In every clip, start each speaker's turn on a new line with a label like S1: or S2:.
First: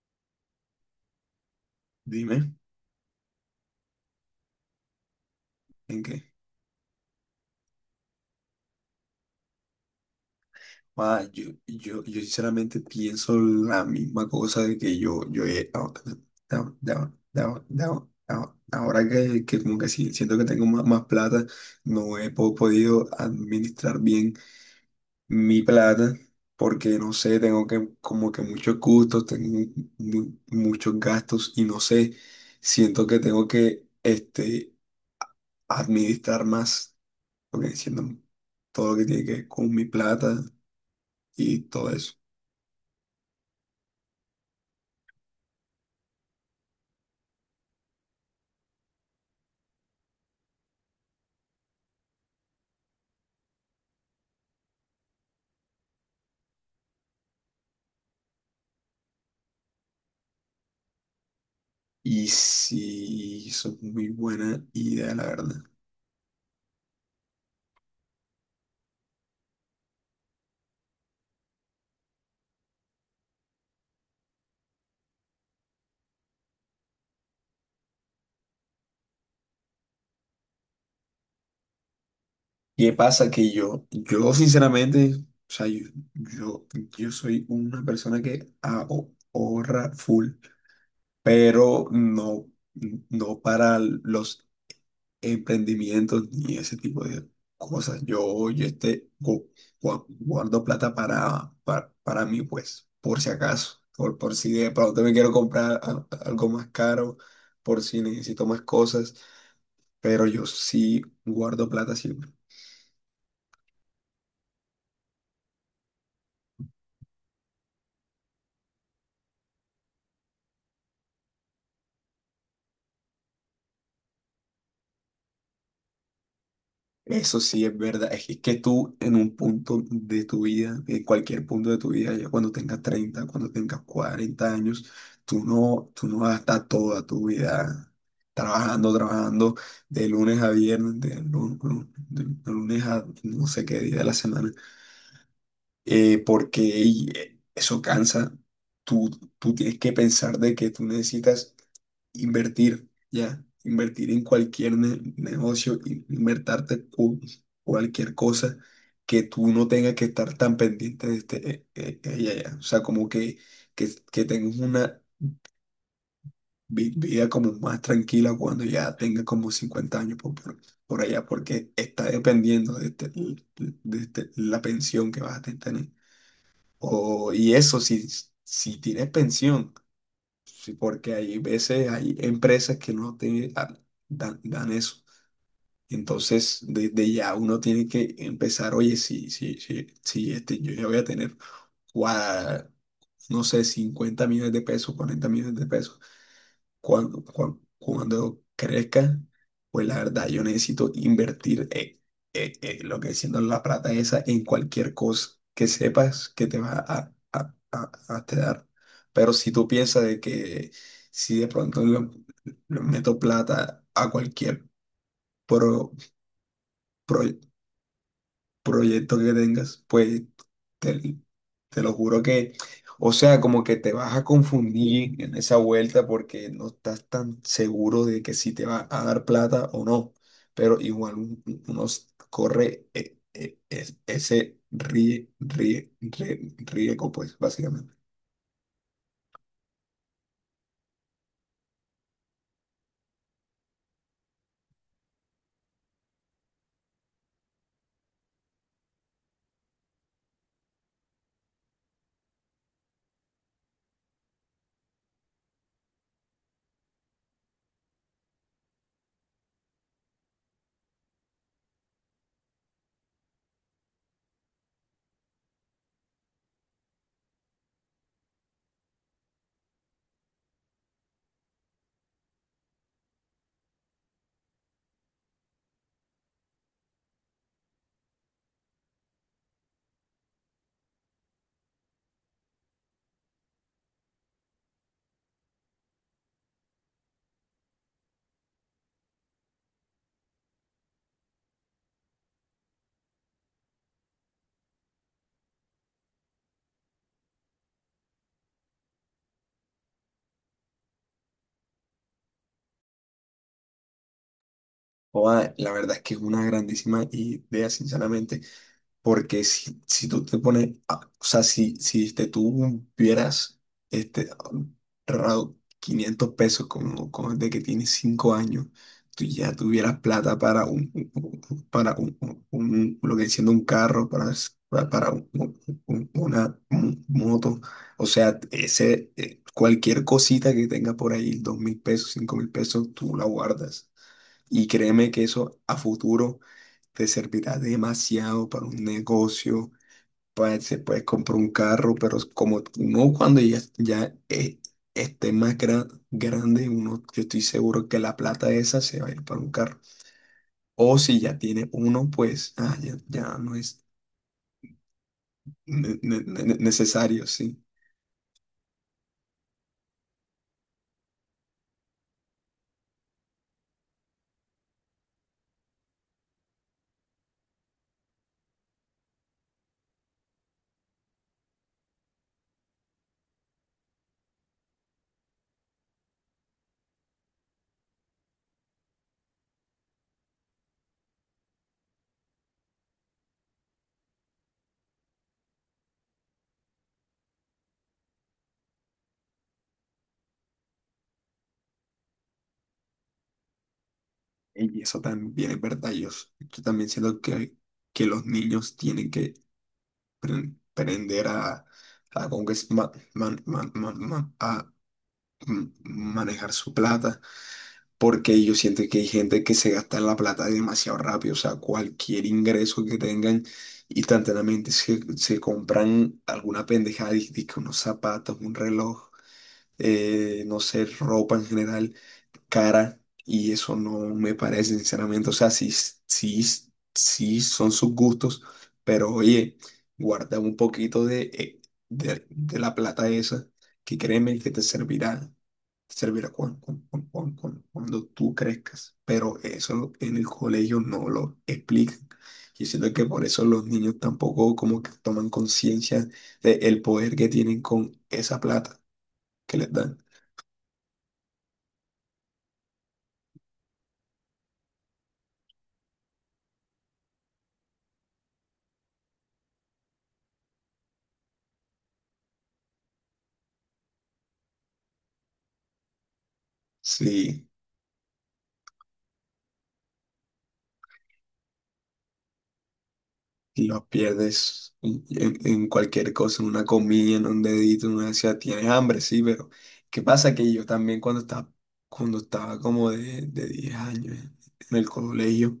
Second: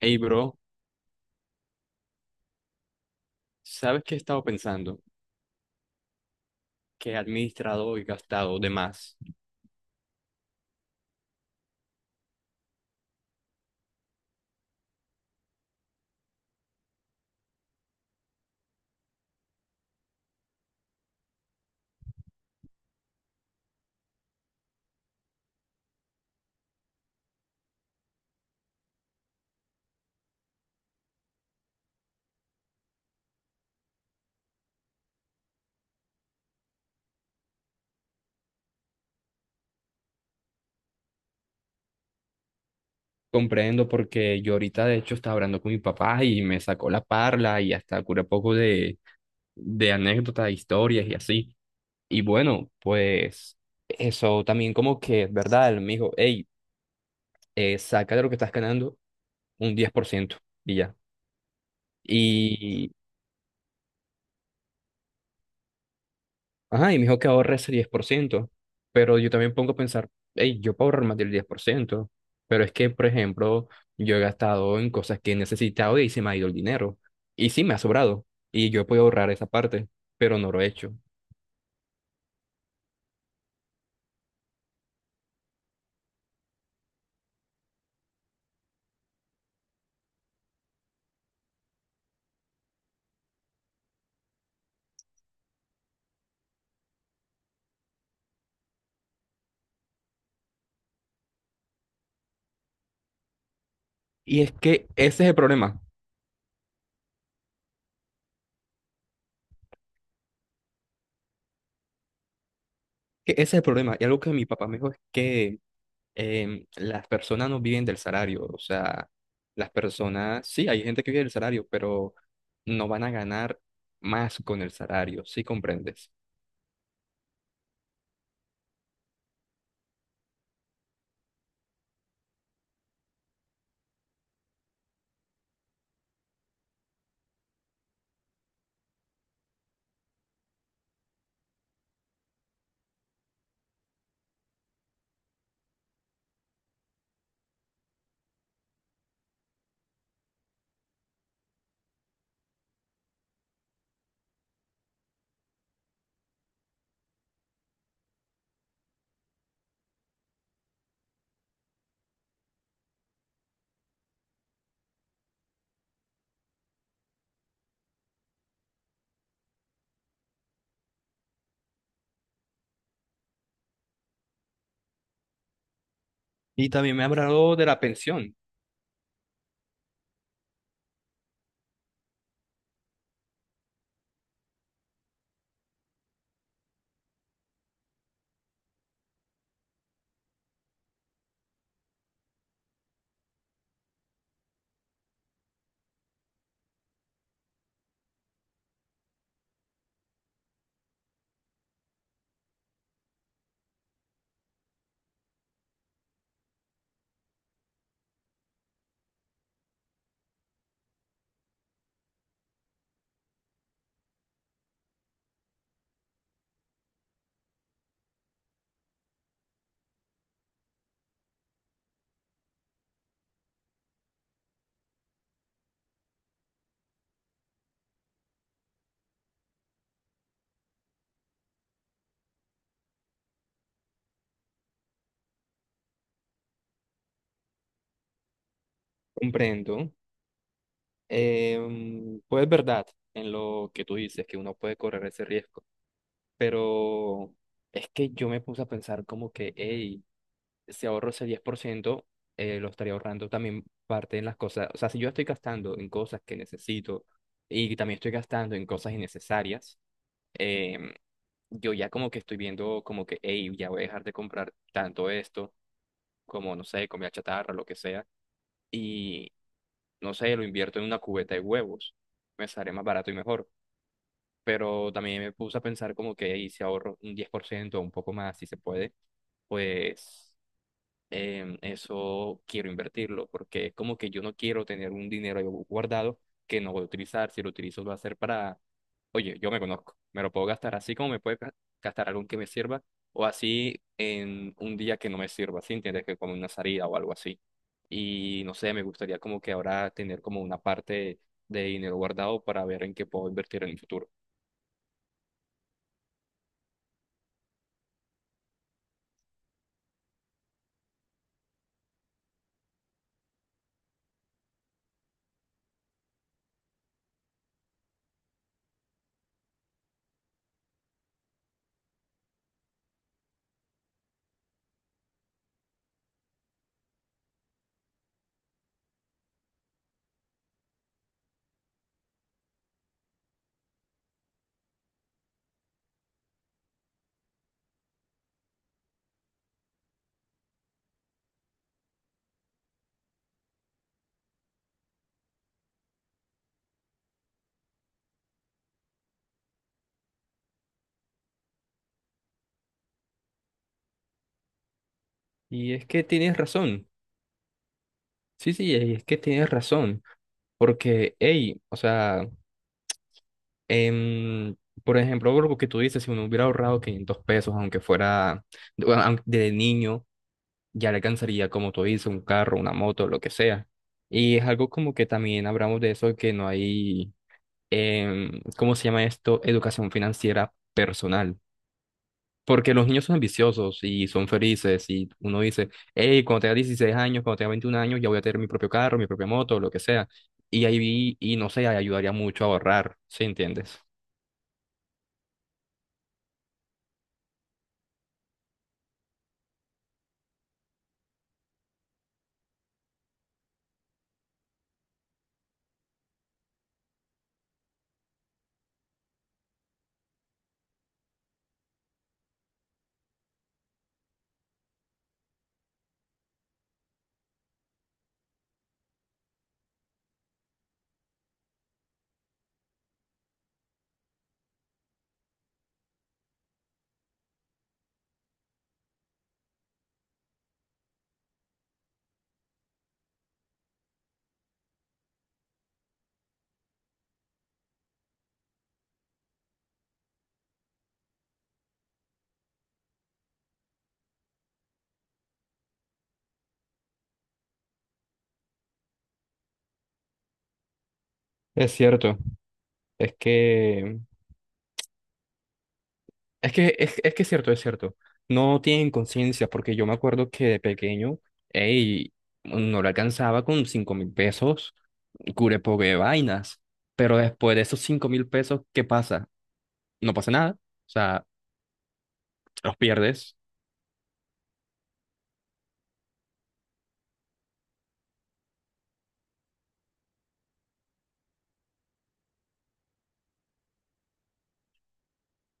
S1: Hey, bro,
S2: Dime,
S1: ¿sabes qué he estado pensando?
S2: ¿en qué?
S1: Que he administrado y gastado de más.
S2: Ah, yo sinceramente pienso la misma cosa de que yo he, ahora, ahora que como que sí, siento que tengo más plata, no he podido administrar bien mi plata porque no sé, tengo que como que muchos gustos, tengo muchos gastos y no sé, siento que tengo que administrar más, porque siento todo lo que tiene que ver con mi plata y todo eso.
S1: Comprendo porque yo ahorita de hecho estaba hablando con mi papá y me sacó la parla y hasta cura poco de anécdotas, historias y así. Y bueno, pues eso también como que es verdad, él me dijo, hey, saca de lo que estás ganando un 10% y ya. Mm.
S2: Y
S1: Y
S2: sí, eso es muy buena idea, la verdad.
S1: Ajá, y me dijo que ahorre ese 10%, pero yo también pongo a pensar, hey, yo puedo ahorrar más del 10%, pero es que, por ejemplo, yo he gastado en cosas que he necesitado y se me ha ido el dinero, y sí me ha sobrado, y yo puedo ahorrar esa parte, pero no lo he hecho.
S2: ¿Qué pasa? Que yo sinceramente, o sea, yo, yo soy una persona que ahorra full, pero no para los emprendimientos ni ese tipo de cosas. Yo este, gu- gua- guardo plata para mí, pues, por si acaso, por
S1: Y
S2: si
S1: es
S2: de
S1: que
S2: pronto me
S1: ese es
S2: quiero
S1: el
S2: comprar
S1: problema,
S2: algo más caro, por si necesito más cosas, pero yo sí guardo plata siempre.
S1: que ese es el problema, y algo que mi papá me dijo es que las personas no viven del salario, o sea, las personas, sí, hay gente que vive del salario, pero no van a ganar más con el salario, ¿sí comprendes?
S2: Eso sí es verdad, es que tú en un punto de tu vida, en cualquier punto de tu vida, ya cuando tengas 30, cuando tengas 40 años, tú no vas a estar toda tu vida trabajando de lunes a viernes, de lunes a no sé qué día de la semana, eso cansa. Tú, tú tienes que pensar de que tú necesitas invertir, ya, invertir en cualquier negocio, invertarte cualquier cosa que tú no tengas que estar tan pendiente de ya, ya. O sea, como que tengas una vida como más tranquila cuando ya tengas como 50 años por allá, porque está dependiendo de la pensión que vas a tener.
S1: Y también me ha
S2: O, y
S1: hablado de
S2: eso,
S1: la
S2: si,
S1: pensión,
S2: si tienes pensión. Sí, porque hay veces, hay empresas que no te dan eso. Entonces, desde ya uno tiene que empezar, oye, si, si, si, si este, yo ya voy a tener, gua- no sé, 50 millones de pesos, 40 millones de pesos cuando crezca, pues la verdad yo necesito invertir lo que siendo la plata esa en cualquier cosa que sepas que te va a te dar. Pero si tú piensas de que si de pronto le meto plata a cualquier pro- proyecto proyecto que tengas, pues te, te lo juro que, o sea, como que te vas a confundir en esa vuelta porque no estás tan seguro de que si te va a dar plata o no, pero igual uno corre ese riesgo, pues básicamente.
S1: comprendo. Pues es verdad en lo que tú dices, que uno puede correr ese riesgo, pero es que yo me puse a pensar como que, hey, si ahorro ese 10%, lo estaría ahorrando también parte en las cosas, o sea, si yo estoy gastando en cosas que necesito y también estoy gastando en cosas innecesarias, em, yo ya como que estoy viendo como que, hey, ya voy a dejar de comprar tanto esto como, no sé, comida chatarra, lo que sea. Y no sé, lo invierto en una cubeta de huevos, me sale más barato y mejor. Pero también me puse a pensar como que "Ey, si ahorro un 10% o un poco más, si se puede, pues eso quiero invertirlo, porque es como que yo no quiero tener un dinero ahí guardado que no voy a utilizar, si lo utilizo lo va a ser para oye, yo me conozco, me lo puedo gastar así como me puede gastar algo que me sirva o así en un día que no me sirva, ¿sí? ¿Entiendes? Que como una salida o algo así. Y no sé, me gustaría como que ahora tener como una parte de dinero guardado para ver en qué puedo invertir en el futuro.
S2: Joda, la verdad es que es una grandísima idea, sinceramente. Porque si tú te pones, o sea, si, si este, tú vieras este, ahorrado 500 pesos como de que tienes 5 años, tú ya tuvieras plata para un- para un, un- lo que siendo un carro, para, s- pa- para un- una mo- moto, o sea, cualquier cosita que tenga por ahí, 2.000 pesos, 5.000 pesos, tú la guardas. Y créeme que eso a futuro te servirá demasiado para un negocio, pues se puede comprar un carro, pero es como no cuando ya esté más grande, uno, yo estoy seguro que la plata esa se va a ir para un carro. O si ya tiene uno, pues ah, ya, ya no es
S1: Y es que tienes razón.
S2: necesario, sí.
S1: Sí, sí, y es que tienes razón. Porque, hey, o sea, em, por ejemplo, lo que tú dices, si uno hubiera ahorrado 500 pesos, aunque fuera bueno, de niño ya le alcanzaría, como tú dices, un carro, una moto, lo que sea. Y es algo como que también hablamos de eso, que no hay, ¿cómo se llama esto? Educación financiera personal. Porque los niños son ambiciosos y son felices y uno dice, hey, cuando tenga 16 años, cuando tenga 21 años, ya voy a tener mi propio carro, mi propia moto, lo que sea. Y ahí vi, y no sé, ahí ayudaría mucho a ahorrar, ¿sí entiendes?
S2: Y eso también es verdad. Yo también siento que los niños tienen que aprender como que es manejar su plata porque yo siento que hay gente que se gasta la plata demasiado rápido, o sea, cualquier ingreso que tengan, instantáneamente se compran alguna pendejada, dizque unos zapatos, un reloj, no sé, ropa en general cara y eso no me parece, sinceramente. O sea, sí, sí, sí son sus gustos, pero oye, guarda un poquito de la plata esa, que créeme que te servirá cuando tú crezcas. Pero eso en el colegio no lo explican. Y siento que por eso los niños tampoco como que toman conciencia del poder que tienen con esa plata que les dan.
S1: Es cierto, es que es cierto, es cierto. No tienen conciencia, porque yo me acuerdo que de pequeño, ey, no le alcanzaba con 5.000 pesos, cure pobre vainas. Pero
S2: Sí.
S1: después de esos 5.000 pesos, ¿qué pasa? No pasa nada. O sea, los pierdes.
S2: Lo pierdes en cualquier cosa, en una comida, en un dedito, en una ansiedad. Tienes hambre, sí, pero ¿qué pasa? Que yo también cuando estaba como de 10 años en el colegio,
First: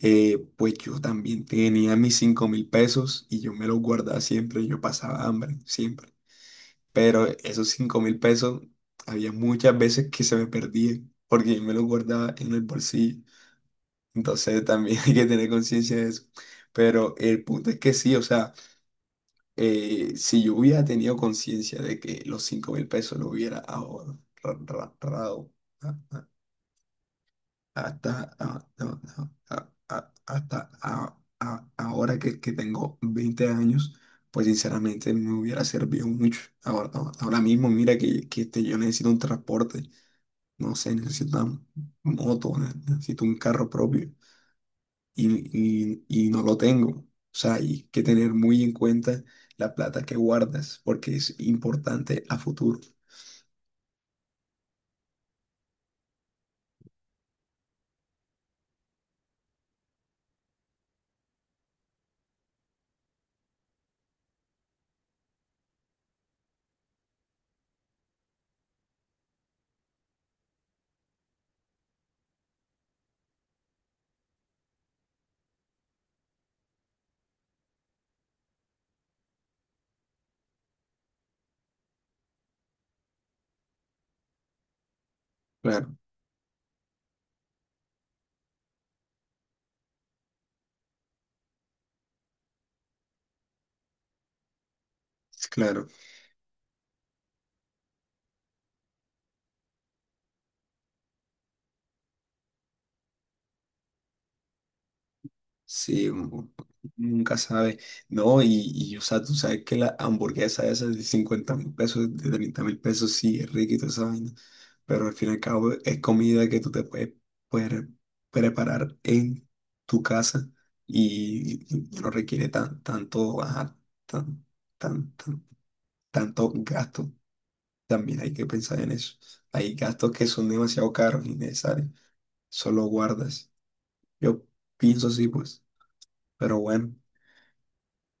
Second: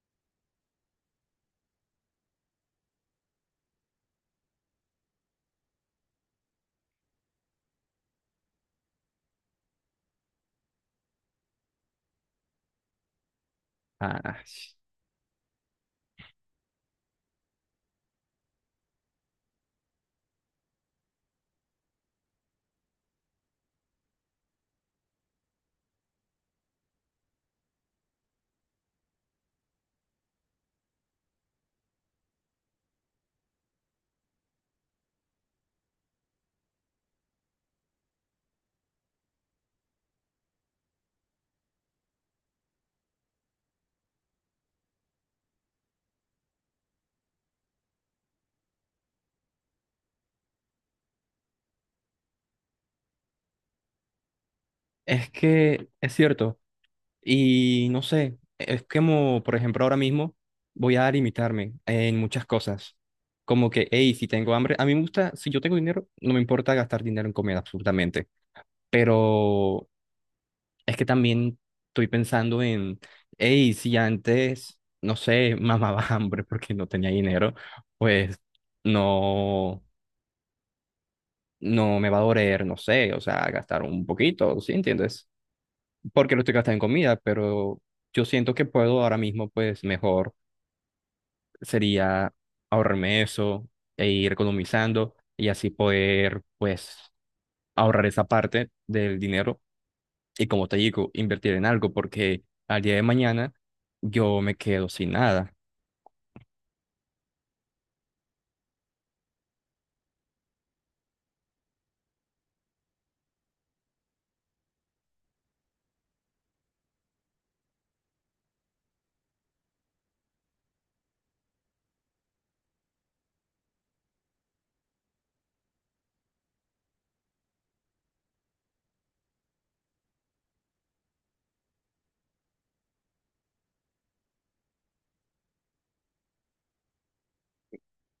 S2: pues yo también tenía mis 5.000 pesos y yo me los guardaba siempre, yo pasaba hambre, siempre. Pero esos 5.000 pesos había muchas veces que se me perdían porque yo me los guardaba en el bolsillo.
S1: Ah,
S2: Entonces también hay que tener conciencia de eso. Pero el punto es que sí, o sea. Si yo hubiera tenido conciencia de que los 5.000 pesos lo hubiera ahorrado ah, ah, hasta, no, no, hasta ahora que, tengo 20 años, pues sinceramente me hubiera servido mucho. Ahora mismo, mira yo necesito un transporte, no sé, necesito una moto, necesito un carro propio y no lo tengo. O sea, hay que tener muy en cuenta la plata que guardas porque es importante a futuro.
S1: es que es cierto. Y no sé, es como, por ejemplo, ahora mismo voy a limitarme en muchas cosas. Como que, hey, si tengo hambre, a mí me gusta, si yo tengo dinero, no me importa gastar dinero en comida, absolutamente. Pero es que también estoy pensando en, hey, si antes, no sé, mamaba hambre porque no tenía dinero, pues no, no me va a doler, no sé, o sea, gastar un poquito, ¿sí entiendes?
S2: Claro,
S1: Porque lo estoy gastando en comida, pero yo siento que puedo ahora mismo, pues mejor sería ahorrarme eso e ir economizando y así
S2: claro.
S1: poder, pues, ahorrar esa parte del dinero. Y como te digo, invertir en algo porque al día de mañana yo me quedo sin nada.
S2: Sí, uno nunca sabe. No, y o sea, tú sabes que la hamburguesa esa de 50.000 pesos, de 30.000 pesos, sí, es rica y toda esa vaina. Pero al fin y al cabo es comida que tú te puedes preparar en tu casa y no requiere ajá, tan, tan, tan- tantos gastos, también hay que pensar en eso. Hay gastos que son demasiado caros, innecesarios, solo guardas. Yo pienso así, pues, pero bueno,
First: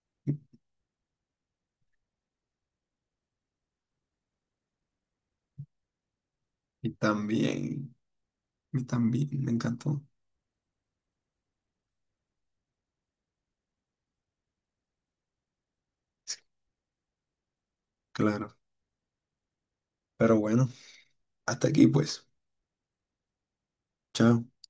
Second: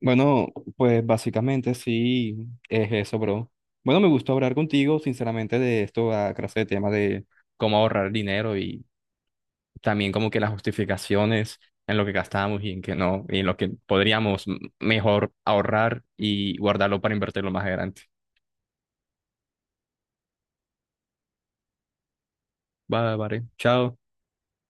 S1: Bueno, pues básicamente sí es eso, bro. Bueno, me gustó hablar contigo, sinceramente, de esto, a clase de
S2: y
S1: tema de... Cómo
S2: también,
S1: ahorrar dinero
S2: y
S1: y
S2: también me encantó,
S1: también como que las justificaciones en lo que gastamos y en que no, y en lo que podríamos mejor ahorrar y guardarlo para invertirlo más adelante.
S2: claro. Pero bueno, hasta aquí, pues.
S1: Vale, vale. Chao.
S2: Chao.